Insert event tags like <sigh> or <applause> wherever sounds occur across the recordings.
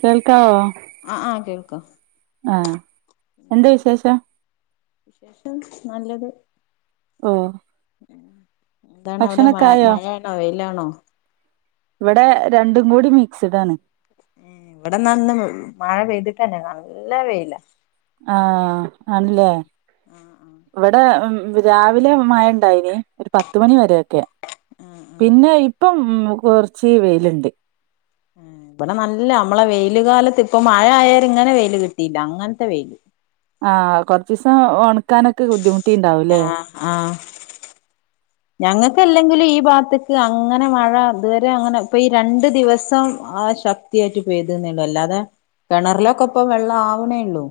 കേൾക്കാവോ ആ ആഹ എന്ത് വിശേഷം <unintelligible> നല്ലത് ആഹ എന്താണ അവിടെ മഴ മഴയാണോ വെയിലാണോ ഇവിടെ രണ്ടും കൂടി മിക്സിഡ് ആണ് ഉം ഇവിടെ നന്ന് മഴ പെയ്തിട്ടന്നെ നല്ല വേയ്ല ആഹ ആണല്ലേ ആഹ് ആഹ് ഇവിടെ രാവിലെ മഴ ഉണ്ടായിന് ഒരു പത്തുമണി വരെക്കെ ആഹ് ആഹ് പിന്നെ ഇപ്പം ഉം കുറച്ച് വെയിലുണ്ട് <inaudible> ഇവിടെ നല്ലാ നമ്മള് വെയില് കാലത്ത് ഇപ്പൊ മഴ ആയാ ഇങ്ങനെ വെയില് കിട്ടിയില്ല അങ്ങനത്തെ വെയില് ആഹ കൊറച്ച് ദിവസം ഓ ക്കാനൊക്കെ ബുദ്ധിമുട്ടിണ്ടാവൂലേ ആഹ് ല്ലെങ്കിലും ഈ ഭാഗത്തക്ക് അങ്ങനെ മഴ ഇതുവരെ അങ്ങനെ ഇപ്പ ഈ രണ്ടു ദിവസം ആ ശക്തി <unintelligible> പോയ്തന്നള്ളൂ അല്ലാതെ കിണറിലൊക്കെ ഇപ്പ വെള്ളം ആവണേള്ളൂ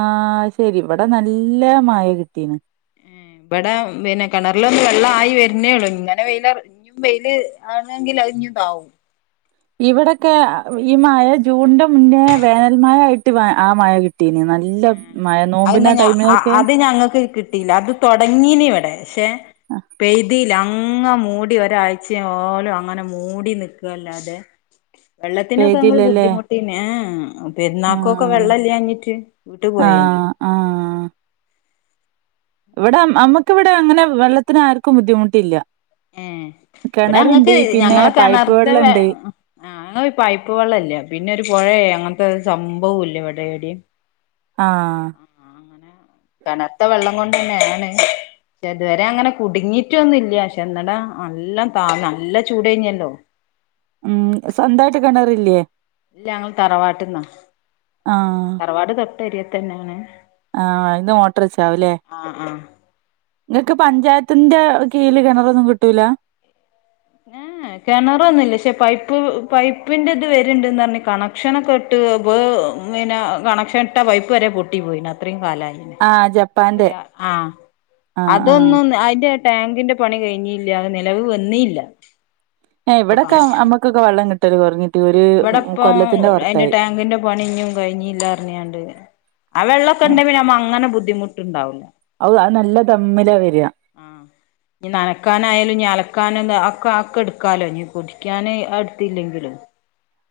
ആഹ ശരി ഇവിടെ നല്ല മായ കിട്ടീന്ന് ഇവിടെ പിന്നെ കിണറിലൊന്ന് വെള്ള് ആയി വരുന്നേള്ളു ഇങ്ങനെ <unintelligible> വെയില് ആണെങ്കിൽ കഴിഞ്ഞുണ്ടാവും ഇവിട്ടോക ഈ മഴ ജൂണിന്റെ മുന്നേ വേനൽ മഴ ആയിട്ട് ആ മഴ കിട്ടിണ് നല്ല <unintelligible> മഴ നോമ്പിന് ആ അ ടൈമിനൊക്കെ അത് ഞങ്ങൾക്ക് കി ട്ടീല അത് തുടങ്ങീനി ഇവിടെ പക്ഷെ പെയ്തില്ല അ അങ്ങ മൂടി ഒരാഴ്ചയോലും അങ്ങനെ മൂടി നിക്കുവല്ലാതെ വെള്ളത്തിനൊക്കെ നമ്മൾ പെയ്തില്ലല്ലേ ബുദ്ധിമുട്ടീനാ ഏ ഏ പെരുന്നാക്കൊക്കെ ആഹ് വെള്ളമില്ലാഞ്ഞിട്ട് വിട്ടു പോയേന് ആ ഇവിടെ നമ്മുക്കിവിടെ അങ്ങനെ വെള്ളത്തിന് ആർക്കും ബുദ്ധിമുട്ടില്ല ഏഹ് ഇവിടെ കിണറുണ്ട് ഞങ്ങക്ക് പിന്നെ ഞങ്ങള് പൈപ്പ് കിണർത്തെ വെ വെള്ളണ്ട് ഞങ്ങള് പൈപ്പ് വെള്ളല്ലെ പിന്നെ ഒരു പുഴയ അങ്ങനൊരു സംഭവം ഇല്ല ഇവിടെ ഏടെയും ആഹ് തണുത്ത വെള്ളം കൊണ്ട് തന്നെയ ആണ് പക്ഷെ അതുവരെ അങ്ങനെ കുടുങ്ങിട്ടൊന്നുമില്ല <unintelligible> നല്ല താ നല്ല ചൂടെനിയല്ലോ ഉം സ്വന്തായിട്ട് കണർ ഇല്ലിയേ ഇല്ല ഞങ്ങൾ തറവാട്ടിന്നാ തറവാട് തൊട്ട് അരിയത്ത് തന്നെയാണ് ആ അയിന്ന് മോട്ടർ വെച്ച ആവൂല്ലേ ആഹ് ആഹ് നിങ്ങക്ക് പഞ്ചായത്തിന്റെ കീഴില് കിണറൊന്നും കിട്ടൂല്ല? കിണർ ഒന്നുല്ല പക്ഷേ പൈപ്പ് പൈപ്പിൻറെ ഇത് വരുണ്ടെന്ന് പറഞ്ഞ് കണക്ഷനൊക്കെ ഇട്ട് ബ് പിന്നെ കണക്ഷൻ ഇട്ട പൈപ്പ് വരെ പൊട്ടി പോയിന് അത്രയും അല്ലാപിന്നെ ആഹ് ജപ്പാന്റെ ആ ആഹ് ആഹ് അതൊന്ന് അയിന്റെ ടാങ്കിന്റെ പണി കഴിഞ്ഞില്ല നിലവ് വന്നീല്ല അ ഇവിടൊക്കെ നമ്മുക്കൊക്കെ വെള്ളം കിട്ടും എ ഇവിടെപ്പം അതിന്റെ പുറത്തായി ടാങ്കിന്റെ പണിഞ്ഞും കഴിഞ്ഞില്ലാർഞ്ഞാണ്ട് ആ വെള്ളൊക്കെണ്ടെ നമ്മ അങ്ങന ബുദ്ധിമുട്ടുണ്ടാവില്ല ഔ അത് അത് നല്ല ദമ്മിലാ വരിക ആ നനക്കാനായാലും ഇനി അലക്കാനും അഒക്കെ ആക്കെ എടുക്കാലോ ഇനീ കുടിക്കാന് അടുത്തില്ലെങ്കിലും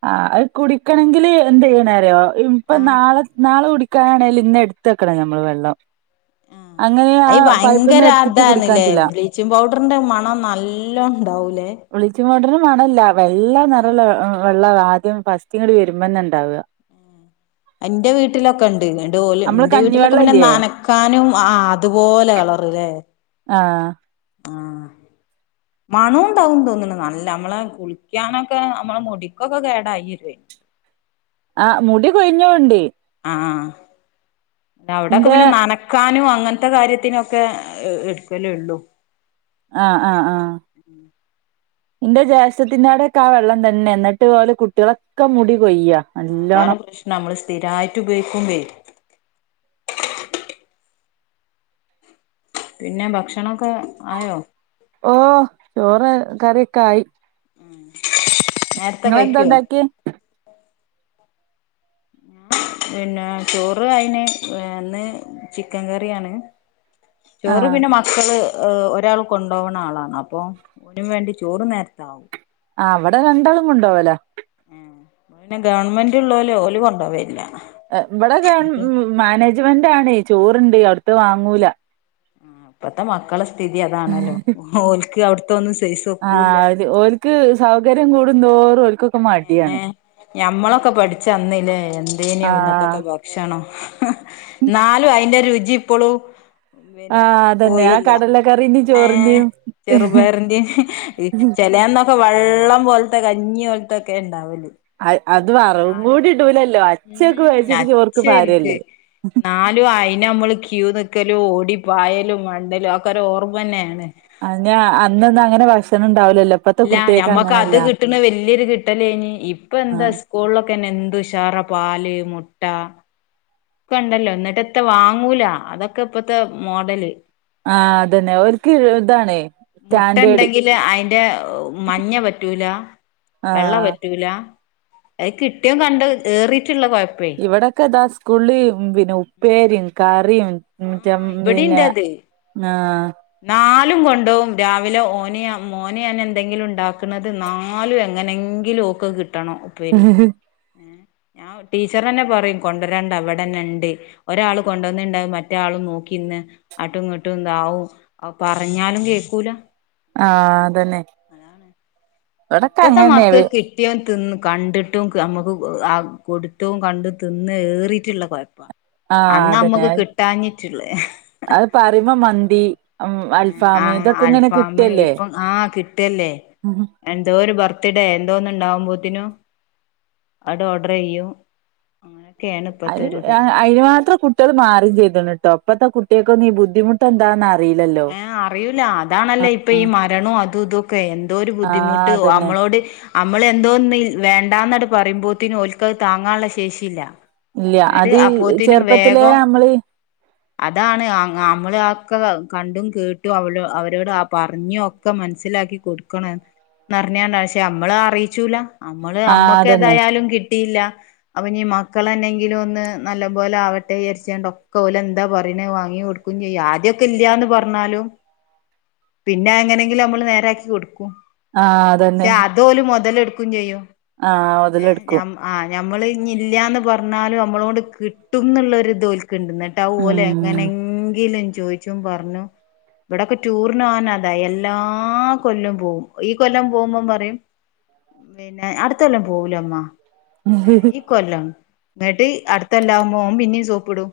ആ അത് കുടിക്കണെങ്കില് എന്ത് ചെയ്യണെന്നറിയോ ഇപ്പം ആഹ് നാളെ നാളെ കുടി ക്കാനാണെങ്കില് ഇന്ന് എടുത്ത് വെക്കണം നമ്മള് വെള്ളം ആഹ് അങ്ങനെ ആ അയി പൈപ്പിന്ന് ഭയങ്കര എടുത്തിട്ട് കുടിക്കാൻ അതാണ്ല്ലേ പറ്റൂല ബ്ലീച്ചിങ് പൗഡറിന്റെ മണം നല്ലോ ഉണ്ടാവൂലേ ബ്ലീച്ചിംഗ് പൗഡറ് മണല്ല വെള്ള നിറമുല്ല വെള്ളം ആദ്യം ഫസ്റ്റിങ്ങ് വരുമ്പോ തന്നെ ഉണ്ടാവുക എൻറെ വീട്ടിലൊക്കെ ഉണ്ട് ഇങ്ങ് ഡോല് നമ്മള് എന്റെ വീട്ടിലൊക്കെ പിന്നെ കഞ്ഞിവെള്ളല്ലേ നനക്കാനും ആ അതുപോലെ <unintelligible> ആ ആ മണവുംണ്ടകും തോന്നുണു നല്ല നമ്മളെ കുളിക്കാനൊക്കെ നമ്മളെ മുടിക്കൊക്കെ കേടായിരെ ആ മുടി കൊഴിഞ്ഞോണ്ടി ആ അവിടൊക്കെ പിന്നെ നനക്കാനും അങ്ങനത്തെ കാര്യത്തിനൊക്കെ എടുക്കലുള്ളൂ ആ ആ ആ എന്റെ ജേഷ്ഠത്തിന്റവിടൊക്കെ ആ വെള്ളം തന്നെ എന്നിട്ട് പലെ കുട്ടികൾടൊക്കെ മുടി കൊയ്യ ആ അതാണ് പ്രശ്നം നമ്മള് സ്ഥിരായിട്ട് ഉപയോഗിക്കുമ്പഴേ പിന്നെ ഭക്ഷണൊക്കെ ആയോ? ഓ ചോറ് കറിയൊക്കെ ആയി ഉം നിങ്ങളെന്താ ഉണ്ടാക്കിയേ? പിന്നെ ചോറ് അയിന് ഇന്ന് ചിക്കൻ കറിയിയാണ് ചോറ് ആഹ് പിന്നെ മക്കള് ഒരാൾ കൊണ്ടുപോണ ആളാണ് അപ്പൊ ഓന് വേണ്ടി ചോറ് നേരത്ത ആവും ആ അവിടെ രണ്ടാളും കൊണ്ടുപോവല്ലോ പിന്നെ ഗവൺമെന്റ് ഉള്ളോല് ഓല് കൊണ്ടു പോകല്ലില്ല ഇവിടെ ഗവൺ മാനേജ്മെന്റ് ആണ് ചോറുണ്ട് അവിടുത്തെ വാങ്ങൂല ആ ഇപ്പത്തെ മക്കള സ്ഥിതി അതാണല്ലോ ഓൽക്ക് അവ്ട്ത്തെന്നും ആ അത് ഓല്ക്ക് സൗകര്യം കൂടുന്തോറും ഓല്ക്കൊക്കെ മടിയാണ് ഏഹ് ഞമ്മളൊക്കെ പഠിച്ചന്നിലെ എന്തേനു ആഹ് അന്നത്തൊക്കെ ഭക്ഷണം എന്നാലും അയിന്റെറ രു ജിപ്പളും പിന്നെ ആഹ് അതന്നെ ആ പോയില്ല കടലക്കറിന്റിം ഏ ചോറിന്റിം ചെറുപയറിന്റെ അല്ല അന്നൊക്കെ വെള്ളം പോലത്തെ കഞ്ഞി പോലത്തെക്കെ ഉണ്ടാവല് അ അത് വറവും കൂടി ഇടൂലല്ലോ അച്ഛക്കെ ഉം കഴിച്ചിട്ട് ചൊറിക്ക് പാര്ല്ലേ പിന്നെ മ്മള് ക്യൂ നിൽക്കലും ഓടി പായലും മണ്ടലും ക്കെ ഒരോർമ അന്നെയാണ് അതിന് അന്നൊന്നും അങ്ങനെ ഭക്ഷണം ഉണ്ടാവൂലല്ലോ ഇപ്പത്തെ ഇല്ല കുട്ടിയക്ക് ഞമ്മക്ക് അത് അങ്ങനെയല്ല കിട്ട്ണ വല്യൊരു കിട്ടലാന്നി ഇപ്പ എന്താ ആഹ് സ്കൂളിലൊക്കെന്നെ എന്തു ഉഷാറ പാല് മുട്ട ക്ക്ണ്ടല്ലോ എന്നിട്ട്ത്താ വാങ്ങൂല അതൊക്കെ ഇപ്പത്തെ മോഡല് ആ അതന്നെ ഓല്ക്ക് ഇതാണേ മുട്ടണ്ടങ്കില് അയിന്റെ മഞ്ഞ പറ്റൂല വെള്ള ആഹ് പറ്റൂല അത് കിട്ടിയതും കണ്ടതും ഏറിട്ട് ഇവിടൊക്കെ ദാ സ്കൂളില് പിന്നെ ഉപ്പേരിം കറിം മറ്റെ ആഹ് പിന്നെ ഇവിടെണ്ടത് ആ ലും കൊണ്ടോവും രാവിലെ ഓന് ഞാൻ മോന് ഞാൻ എന്തെങ്കിലും ഉണ്ടാക്കുന്നത് നാലും എങ്ങനെങ്കിലും ഒക്കെ ക് കട്ടണം ഉപ്പേരി ഞാൻ ടീച്ചർ അന്നെ പറയും കൊണ്ട് രണ്ട അവിടന്നെണ്ട് ഒരാള് കൊണ്ടുവന്നിണ്ടാവും മറ്റെ ആള് നോ ക്കിന്ന് അട്ടും ഇങ്ങട്ടും ഇതാവും പറഞ്ഞാലും കേക്കൂല ആ അതന്നെ അതാണ് ഇവിടൊക്കെ ഇപ്പത്തെ അങ്ങനെന്നെ മക്കക്ക് കിട്ടിയോൻ തിന്ന് കണ്ടിട്ടും കേ നമുക്ക് അ കൊടുത്തും കണ്ട തിന്ന് ഏറിട്ടുള്ള കൊഴപ്പാ ആഹ് അന്ന് അതന്നെ നമ്മക്ക് കിട്ടാഞ്ഞിട്ട്ള്ളെ അത് പറയുമ്പോ മന്തി ഉം അൽഫാം ആ ഇതൊക്കെ ഇങ്ങനെ ആൽഫാമ് കിട്ടല്ലേ ഇപ്പം ആ കിട്ട്ല്ലേ എന്തോ ഒരു ബർത്ത്ഡേ എന്തോന്ന് ഉണ്ടാവുമ്പത്തിനും അട് ഓർഡറ്യ്യും അങ്ങനെ അത് അതിന് മാത്രം കുട്ടികള് മാറും ചെയ്തണ്ണ്ട്ടോ പ്പത്തെ കുട്ടിയക്കൊന്നും ഈ ബുദ്ധിമുട്ട് എന്താന്ന് അ ഏ അറിയൂല അതാണല്ലേ ഇപ്പ ഈ ആഹ് മരണോം അതും ഇതൊക്കെ എന്തോര് ആഹ് ബുദ്ധിമുട്ട് അതന്നെ അമ്മളോട് അമ്മള് എന്തോന്ന് വേണ്ടന്നട് പറയുമ്പോത്തിനും ഓൽക്കത് താങ്ങാനുള്ള ശേഷിയില്ല ഇല്ല നിട്ട് അത് അപ്പോത്തിനും ചെറുപ്പത്തിലേ വേഗം നമ്മള് അതാണ് അമ്മള് ആ കണ്ടും കേട്ടും അവലോ അവരോട് ആ പറഞ്ഞും ഒക്കെ മനസ്സിലാക്കി കൊടുക്കണം നറിഞ്ഞണ്ടാ പഷേ നമ്മള് അറിച്ചൂല അമ്മള് ആഹ് അതന്നെ അമ്മക്കേയാലും കിട്ടിയില്ല അവനി മ മക്കളെന്നങ്കിലും ഒന്ന് നല്ല പോലെ ആവട്ടെ വിയാരിച്ചാണ് ഒക്കെ ഓല് എന്താ പറയണെ വാങ്ങി കൊടുക്കും ചെയ്യും ആദ്യ ക്കെ ഇല്ലാന്ന് പറഞ്ഞാലും പിന്നെ എങ്ങനെങ്കിലും നമ്മള് നേരാക്കി കൊടുക്കും ആഹ് പഷേ അതന്നെ അത് ഓല് മൊതലെട് ക്കും ചെയ്യും ആഹ് മുതലെടുക്കും ആ ഞമ്മള് ഇനി ഇല്ലന്ന് പറഞാലും നമ്മളോട് കിട്ടുംന്നുള്ള ഒരു തോൽക്ക്‌ണ്ട് ന്നിട്ടാ ഓല് ഉം എങ്ങനെങ്കിലും ചോയിച്ചും പറഞ്ഞും ഇവ്ടൊക്കെ ടൂ ടൂറ്ന് പോവാൻ അതെ എല്ലാ കൊല്ലം പോവും ഈ കൊല്ലം പോകുമ്പം പറയും പിന്നെ അടുത്ത കൊല്ലം പോവൂലമ്മ ഈ കൊല്ലം എന്നിട്ട് അടുത്തല്ലാവകുമ്പോ ഓൻ പിന്നേം സോപ്പിടും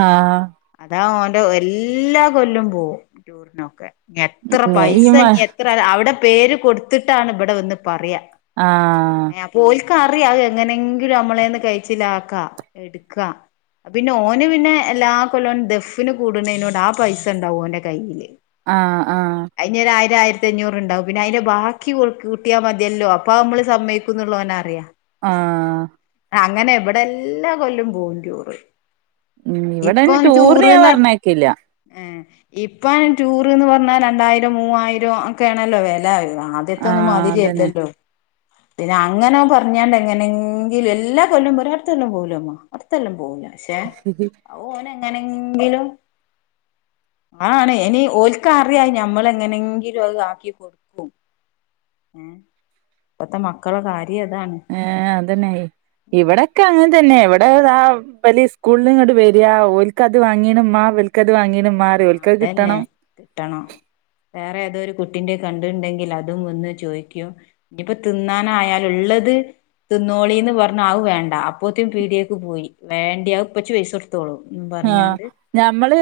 ആഹ് അതാ ഓന്റെ എല്ലാ കൊല്ലും പോവും ടൂറിനൊക്കെ എത്ര ഈ പൈസ മ ഞ്ഞി എത്ര അവ്ടെ പേര് കൊടുത്തിട്ടാണ് ഇബടെ വന്ന് പറയാ ആഹ് ക്ക്റിയാം അയ് എങ്ങനെങ്കിലും നമ്മളെന്ന് കയിച്ചിലാക്കാം എടുക്കാ പിന്നെ ഓന് പിന്നെ എല്ലാ കൊല്ലം ദഫിന് കൂടുന്നതിനോട് ആ പൈസ ഉണ്ടാവും ഓന- ആഹ ആഹ ഒരു ആയിരം ആയിരത്തി അഞ്ഞൂറ് ണ്ടാവും പിന്നെ അതിന്റെ ബാക്കി കൂട്ടിയാ മതിയല്ലോ അപ്പൊ നമ്മള് സമ്മയിക്കുന്നുള്ളവന് അറിയാം. ആഹ് അങ്ങനെ ഇവിടെ എല്ലാ കൊല്ലും പോവും ടൂർ. ഉം ഇപ്പൊ ഇവിടെന്നെ റ്റൂർ ടൂറിന് ഞാൻ ന പറഞ്ഞയക്കില്ല ഏഹ് ഇപ്പം ടൂറ്ന്ന് പറഞ്ഞാൽ രണ്ടായിരം മൂവായിരം ഒക്കെ ആണല്ലോ വില വര. ആദ്യത്തെ ഒന്നും ആഹ് അതന്നെ മാതിരിയല്ലല്ലോ? പിന്നെ അങ്ങനെ പറഞ്ഞാണ്ട് എങ്ങനെങ്കിലും എല്ലാ കൊല്ലം പറയും അടുത്തോല്ലം പോവൂല്ല അമ്മ അടുത്തെല്ലാം പോവൂല്ല. പക്ഷേ ഓന് എങ്ങനെങ്കിലും, ആണ് ഇനി ഓൽക്ക അറിയാ ഞമ്മള എങ്ങനെങ്കിലും അത് ആക്കി കൊടുക്കും. ഇപ്പത്തെ മക്കള കാര്യ ഏ അതന്നെയ ഉം ഇവിടെക്കെ അങ്ങനെ തന്നെയ ഇവിടെ ദാ ഉം സ്കൂളിൽ ഇങ്ങട്ട് വരാ ഓൽക്ക്ത് വാങ്ങീണുമ്മാ ഇവൽക്കത് വാങ്ങീണുമ്മാ - ആ അതന്നെ കിട്ടണം വേറെ ഏതോരു - കുട്ടിന്റെ കണ്ടുണ്ടെങ്കിൽ അതും ഒന്ന് ചോദിക്കും ഇനിയിപ്പോ തിന്നാനായാ ലുള്ളത് തിന്നോളിന്ന് പറഞ്ഞ അത് വേണ്ട അപ്പോത്തും പീടിയേക്ക് പോയി വേണ്ടിയപ്പച്ചി പൈസ കൊടുത്ത്- ആഹ ഞമ്മള്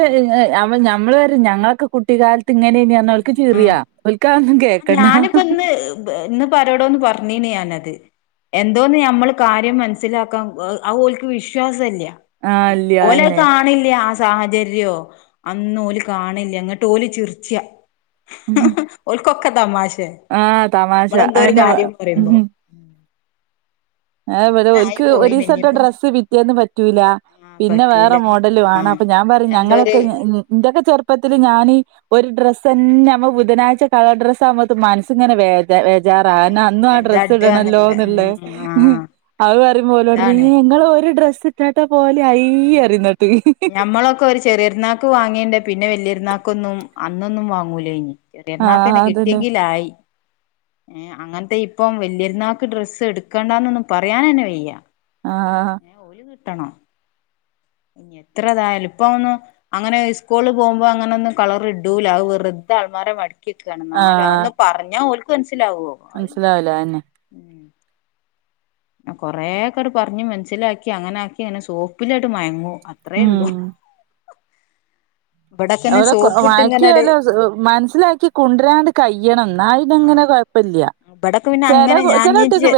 ഞമ്മള് വരെ ഞങ്ങളൊക്കെ കുട്ടികാലത്ത് ഇങ്ങനെ നു ആ ഞാനിപ്പ ഇന്ന് ഇന്നിപ്പരോടോ ഒന്ന് പറഞ്ഞീ ഞാനത് അത് എന്തോന്ന് നമ്മൾ കാര്യം മനസ്സിലാക്കാൻ ഓല്ക്ക് വിശ്വാസല്ല.. ആഹ് ഇല്ല്യ ഓലത് അതെന്നെ കാണ്ണില്ല സാഹചര്യോ അന്നും ഓലി കാണില്ല ങ്ങോട്ട് ഓലി ചിർച്ച ഉഹ ക്കൊക്കെ തമാശെ നമ്മളെന്തോ ഒരു അതെന്നെ കാര്യം പറയുമ്പോ- ഏലെ അങ്ങനെ ആയി ഓക്ക് പോയിന് ഒരൂസിട്ട ഇനിയിപ്പോ ഡ്രസ്സ് പിറ്റേന്ന് പറ്റൂല ആ പിന്നെ വേറെ പറ്റൂല മോഡല് ആ വേണം. അപ്പൊ ഞാൻ പിന്നെ പറയും എന്തോ ഒരു ഞങ്ങളൊക്കെ ഇന്റെക്കൊ ചെറുപ്പം - റുപ്പത്തില് ഞാനീ ഒരു ഡ്രസ്സ് തന്നെുമ്പോ ബുധനാഴ്ച്ച കളർ ഡ്രസ് ആകുമ്പോ ത് മനസ് ഇങ്ങനെ വേദ- ബജാറാ അന്നും ആ എന്താ ഡ്രസ്സ് ഇടാന്ന്ള്ള ഇടണല്ലോന്നുള്ളേ.. ഉം ആ അത് പറയുമ്പോലെോര് അതാണ് റയും ങ്ങള് ഒരു ഡ്രസ്സ് ഇട്ടാട്ട- പോവല് അയ്യ് ഉം പറിം ഇന്നട്ട് ഞമ്മളൊക്കെ ഒരു ചെറിയരുന്നാക്ക് വാങ്ങീണ്ട് പിന്നെ വല്യ യരുന്നാക്ക്- ക്കൊന്നും അന്നൊന്നും വാങ്ങൂലേയ്ൻ പെരുന്നാൾക്ക് ആഹ് ന്നെ അതന്നെ കിട്ടിയെങ്കില ആയി ഏ അങ്ങനത്തെ ഇപ്പം വല്യ രുന്നാക്ക് ഡ്രസ്സ് എടുക്കണ്ടാന്നൊന്നന്ന് പറയാനെ ന്നെ വെയ്യ. ആഹ് ട്ടണം ഇനി എത്രതായാലും ഇപ്പ ഒന്നും അങ്ങനെ സ്കൂളിൽ പോകുമ്പോ അങ്ങന ഒന്നും കളർ ഇടൂല അത് വെറ് അള്മാറെ മട ക്കാണ് ന്നാലോ ആഹ് ഒന്ന് പറഞ്ഞാ ഓല്ക്ക് മനസ്സിലാവോ അല്ല മനസ്സിലാവൂല അതെന്നെ ഉം കൊറെേക്കട് പറഞ്ഞ് മനസ്സിലാക്കി അങ്ങനെ ആക്കി അങ്ങനെ സോപ്പിലായിട്ട് മയങ്ങും അത്രയെ ഉം ഉള്ളു. ഓലക്കെ സോപ്പിട്ട് മയക്കി ഇങ്ങനെട് മനസ്സിലാക്കി കൊണ്ടരാണ്ട് കഴിയണന്ന്. എന്നാ ഇത്ങ്ങനെ കുഴപ്പല്ല ഇവിടോക്കെ പിന്നെ അങ്ങനെ ഞാൻ ജീച്ച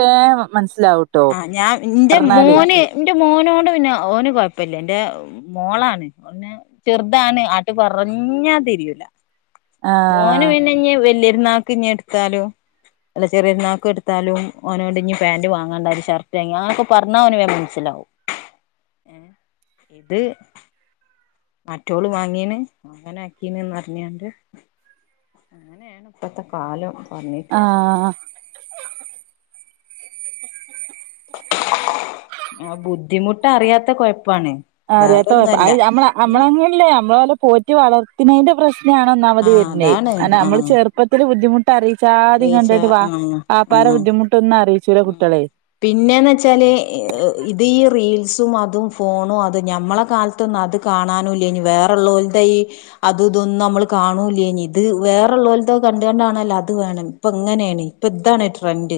മനസ്സിലാവൂട്ടോ ആ ഞാൻ എന്റെ പറഞ്ഞാല് മോന്- എന്റെ മോനോട് പിന്നെ ഓന് കുഴപ്പില്ല എന്റെ മോളാണ് നെ ചെറുതാണ് ആട്ട് പറ- ഞാ തിരൂല മോന് ആഹ് പിന്നെ ഇഞ് വല്യ രുന്നാക്ക് ഇഞ് എടുത്താലും. അല്ല ചെറൊരു ന്നാക്ക് എട്ത്താലും ഓനോട്‌ ഞ്ഞി പാന്റ് വാങ്ങാണ്ട ഒരു ഷർട്ട് വാങ്ങി പറഞ്ഞാ അവനൻ മനസ്സിലാകും. <unintelligible> <unintelligible> ഇത് മറ്റോള് വാങ്ങീണ് അങ്ങനെ ആക്കീനന്ന്റിഞ്ഞാണ്ട്. അങ്ങനെയാണ് ഇപ്പത്തെ കാലം പറഞ്ഞീട്ട് കാര്യല്ല. ആഹ് ആ ബുദ്ധിമുട്ട് അറിയാത്ത കൊയ അറിയാത്ത ഇനി മ്മളമ്മളങ്ങല്ലേ നമ്മളെ പോലെ പോറ്റി വളർത്തുന്നതിന്റെ പ്രശ്നാണ് ഒന്നാമതി ആഹ് വരുന്നത് അതാണ് കാരണം നമ്മള് ആഹ് ചെറുപ്പത്തില് ബുദ്ധിമുട്ട് ആദ്യം ആലോയിച്ച കണ്ടായിട്ട് ആഹ് വാപാര ആഹ് ബുദ്ധിമുട്ടൊന്നും അറിയിച്ചു ഉം പിന്നെന്ന് വെച്ചാല് ഇത് റീൽസും അതും ഫോണും അതും ഞമ്മളെ കാലത്തൊന്നും അത് കാണാനുംല്ല ഇനി വേറള്ളവരുടെ ഈ അത് ഇതൊന്നും നമ്മള് കാണും ഇല്ലേന്ന് ഇത് വേറ ലോലത് കണ്ട് കണ്ടാണ് അത് വേണം ഇപ്പ എങ്ങനെയാണ് ഇപ്പൊ ഇതാണ് ട്രെൻഡ്